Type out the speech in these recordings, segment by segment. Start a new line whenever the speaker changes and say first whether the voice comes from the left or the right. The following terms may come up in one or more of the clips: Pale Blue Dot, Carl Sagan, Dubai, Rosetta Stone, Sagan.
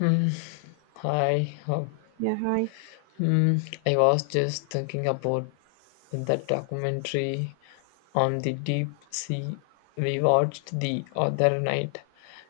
left: Mm, Hi. Oh,
right: Yeah, hi.
left: mm, I was just thinking about that documentary on the deep sea we watched the other night.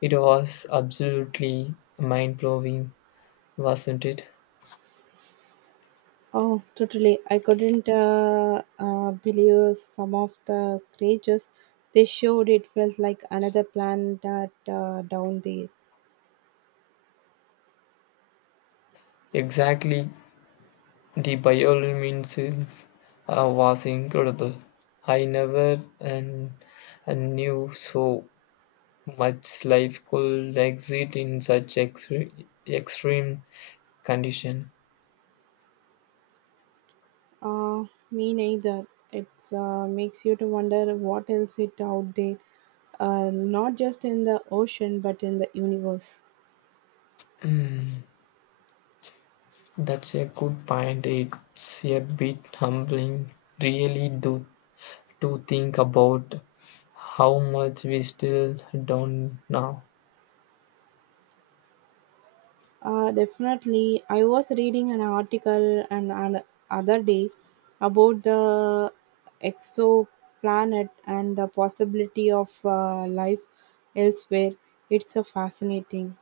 left: It was absolutely mind blowing, wasn't it?
right: Oh, totally. I couldn't believe some of the creatures they showed. It felt like another planet down there.
left: Exactly. The bioluminescence was incredible. I never and, and knew so much life could exist in such extreme condition.
right: Uh, Me neither. It makes you to wonder what else is out there, not just in the ocean but in the universe.
left: Mm. That's a good point. It's a bit humbling, really, do to think about how much we still don't know.
right: Definitely. I was reading an article and an other day about the exoplanet and the possibility of life elsewhere. It's a fascinating.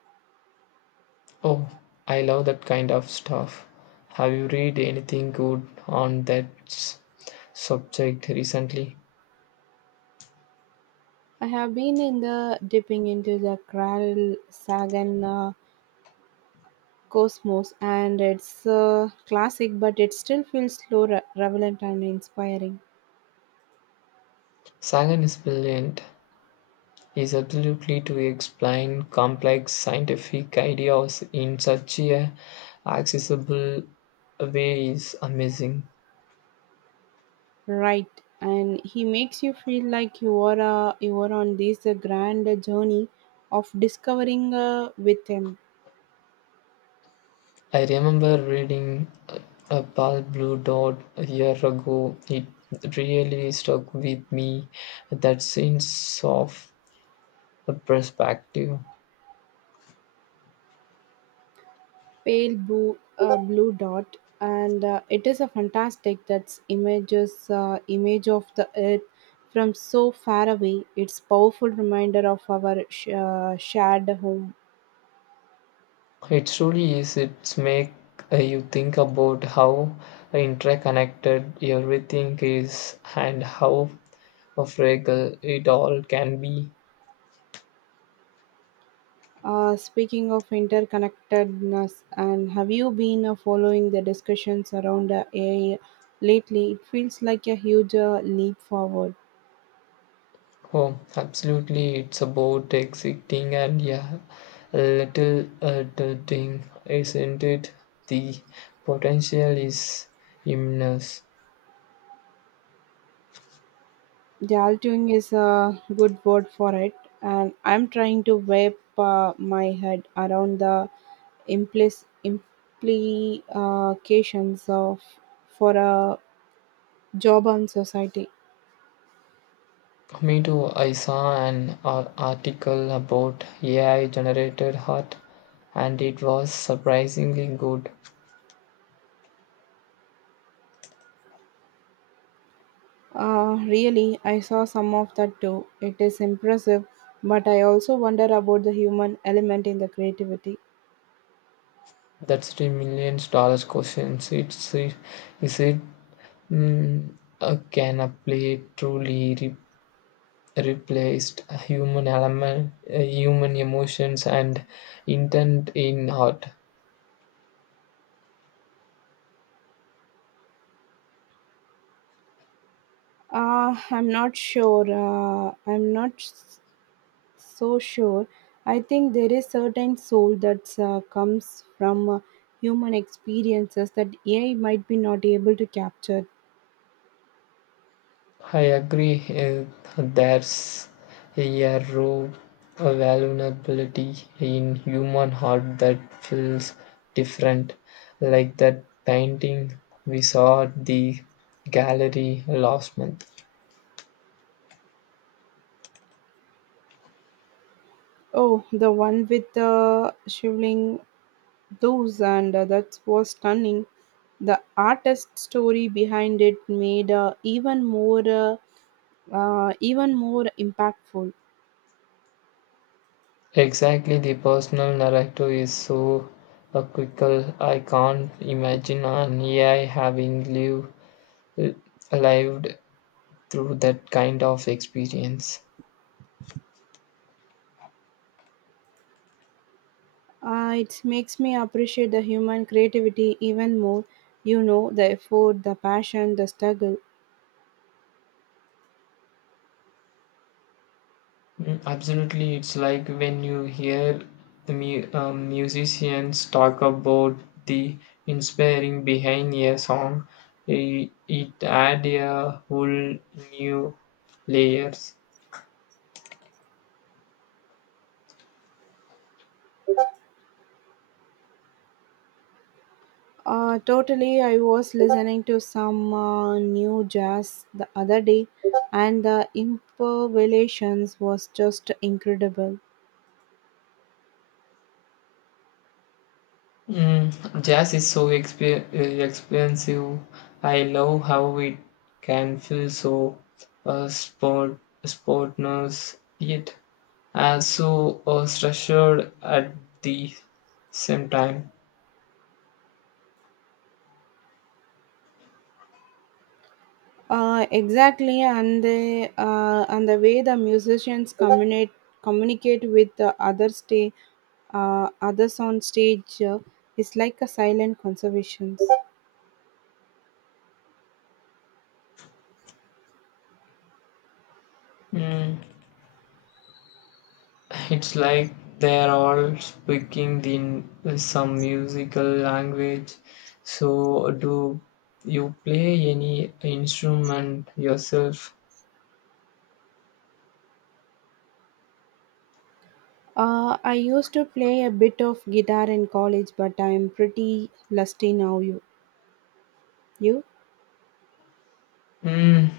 left: Oh, I love that kind of stuff. Have you read anything good on that subject recently?
right: I have been in the dipping into the Kral Sagan cosmos, and it's classic, but it still feels slow, relevant, and inspiring.
left: Sagan is brilliant. Is absolutely to explain complex scientific ideas in such a accessible way is amazing.
right: Right, and he makes you feel like you are on this grand journey of discovering with him.
left: I remember reading a Pale Blue Dot a year ago. It really stuck with me that sense of perspective.
right: Pale blue, blue dot, and it is a fantastic that's images image of the earth from so far away. It's powerful reminder of our shared home.
left: It truly is. It's make you think about how interconnected everything is and how fragile it all can be.
right: Speaking of interconnectedness, and have you been following the discussions around AI lately? It feels like a huge leap forward.
left: Oh, absolutely. It's about exiting and, yeah, little adulting, isn't it? The potential is immense.
right: The altering is a good word for it, and I'm trying to wrap my head around the implications of for a job and society.
left: Me too. I saw an article about AI generated art, and it was surprisingly good.
right: Really, I saw some of that too. It is impressive, but I also wonder about the human element in the creativity.
left: That's the million dollar questions. Is it can a play truly replaced human element, human emotions and intent in art.
right: I'm not sure. I'm not s- so sure. I think there is certain soul that comes from human experiences that AI might be not able to capture.
left: I agree. There's a raw vulnerability in human heart that feels different, like that painting we saw at the gallery last month.
right: Oh, the one with the shivling those and that was stunning. The artist story behind it made even more impactful.
left: Exactly, the personal narrative is so critical. I can't imagine an AI having lived l- lived through that kind of experience.
right: It makes me appreciate the human creativity even more, you know, the effort, the passion, the struggle.
left: Mm, absolutely, it's like when you hear the musicians talk about the inspiring behind a song, it add a whole new layers.
right: Totally. I was listening to some new jazz the other day, and the improvisations was just incredible.
left: Mm, jazz is so expensive. I love how it can feel so sport sportness yet so structured at the same time.
right: Exactly, and the way the musicians communicate with others on stage is like a silent conservation.
left: Mm, it's like they're all speaking in some musical language. So, do you play any instrument yourself?
right: I used to play a bit of guitar in college, but I'm pretty lusty now. You,
left: Mm,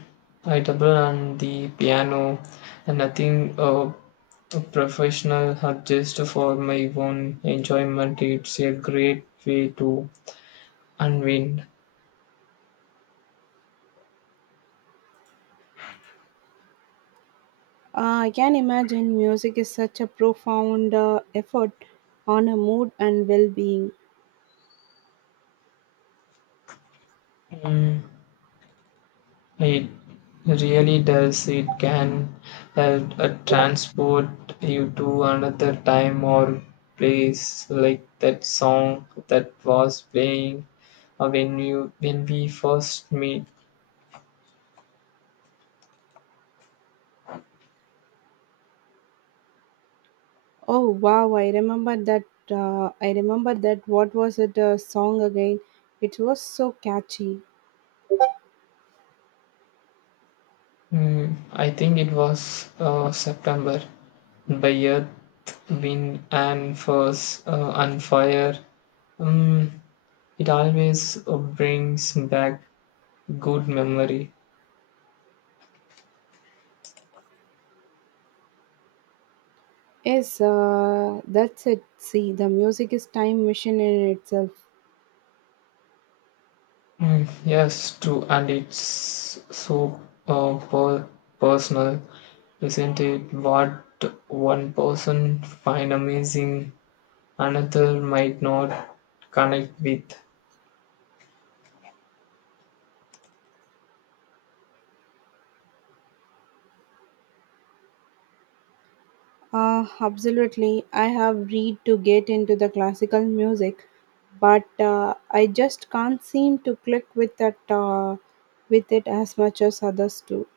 left: I double on the piano, and nothing professional, just for my own enjoyment. It's a great way to unwind.
right: I can imagine music is such a profound effort on a mood and well-being.
left: Mm, it really does. It can help transport you to another time or place, like that song that was playing when we first meet.
right: Oh wow, I remember that. I remember that. What was it? Song again? It was so catchy.
left: Mm, I think it was September by earth, wind, and fire. Um, it always brings back good memory.
right: Yes, that's it. See, the music is time machine in itself.
left: Mm, yes, true, and it's so uh, per- personal, isn't it? What one person find amazing, another might not connect with.
right: Absolutely. I have read to get into the classical music, but I just can't seem to click with that uh, with it as much as others do.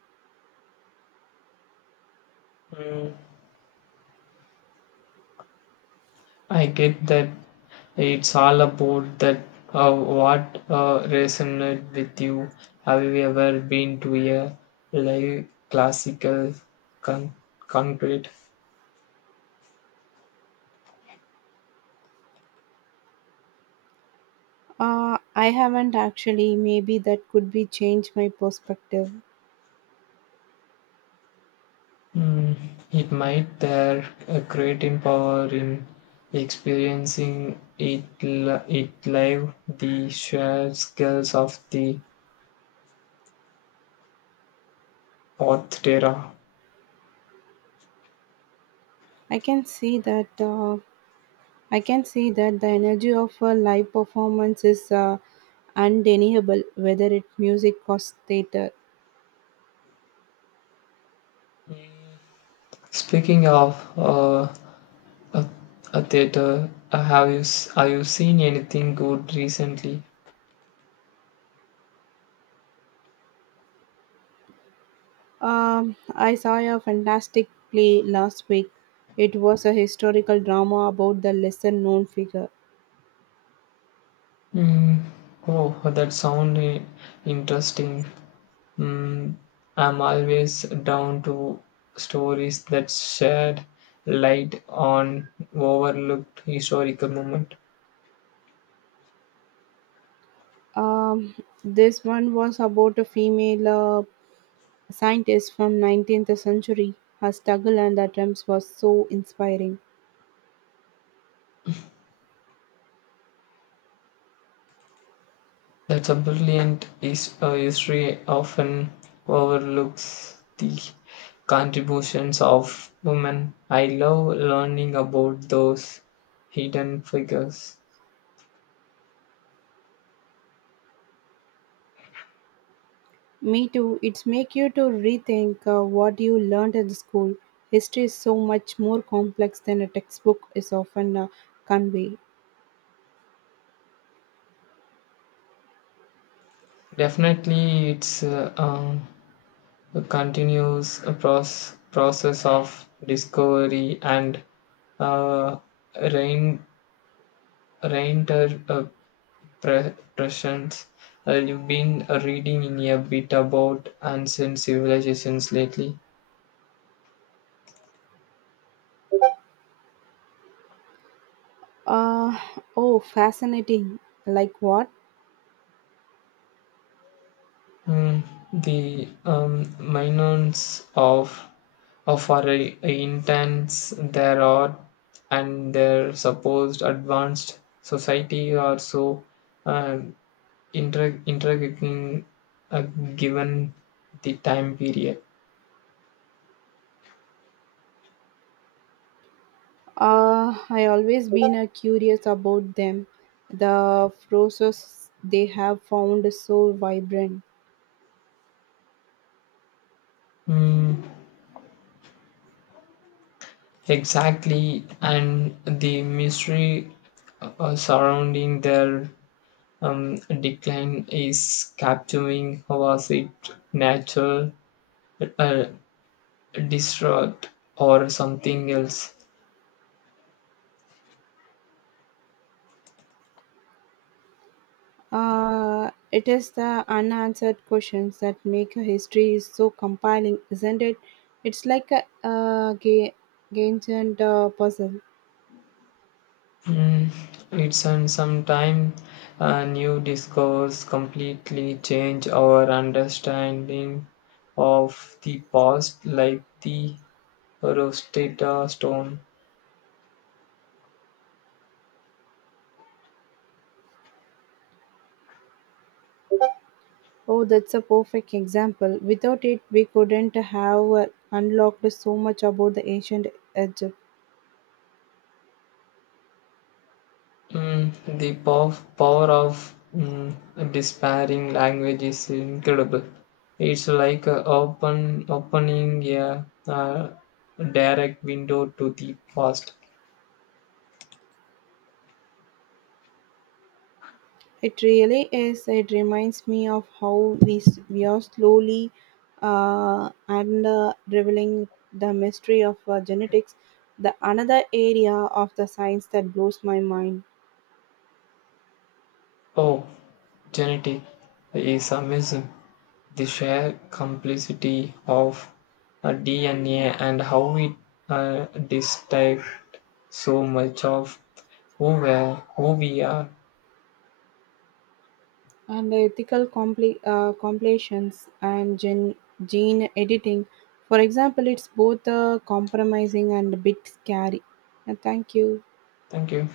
left: Mm, I get that it's all about that what resonated with you. Have you ever been to a live classical con- concrete?
right: I haven't actually. Maybe that could be change my perspective.
left: Mm, it might there a creating power in experiencing it it live the sheer scales of the orchestra.
right: I can see that. I can see that the energy of a live performance is undeniable, whether it's music or theater.
left: Speaking of a, a theater. Have you seen anything good recently?
right: I saw a fantastic play last week. It was a historical drama about the lesser known figure.
left: Mm, oh, that sound interesting. Mm, I'm always down to stories that shed light on overlooked historical moment.
right: Um, this one was about a female scientist from 19th century. Her struggle and attempts was so inspiring.
left: That's a brilliant is history often overlooks the contributions of women. I love learning about those hidden figures.
right: Me too. It's make you to rethink what you learned in the school. History is so much more complex than a textbook is often convey.
left: Definitely, it's a continuous process of discovery and uh, rein reinter uh, pressions. You've been reading in a bit about ancient civilizations lately.
right: Uh, oh, fascinating. Like what?
left: Mm, the minors of our intents their art and their supposed advanced society are so uh, intriguing, uh, given the time period.
right: I always been curious about them. The process they have found so vibrant.
left: Mm, exactly, and the mystery surrounding their um, decline is capturing how was it natural, uh, distraught or something else.
right: It is the unanswered questions that make a history is so compelling, isn't it? It's like ancient puzzle.
left: Mm, it's and sometime a new discourse completely change our understanding of the past, like the Rosetta Stone.
right: Oh, that's a perfect example. Without it, we couldn't have unlocked so much about the ancient Egypt.
left: Mm, the power of despairing language is incredible. It's like a open opening a direct window to the past.
right: It really is. It reminds me of how we are slowly and revealing the mystery of genetics, the another area of the science that blows my mind.
left: Oh, genetics is amazing. The sheer complexity of DNA and how it dictates so much of who we are.
right: And ethical compilations and gene editing. For example, it's both compromising and a bit scary. And thank you.
left: Thank you.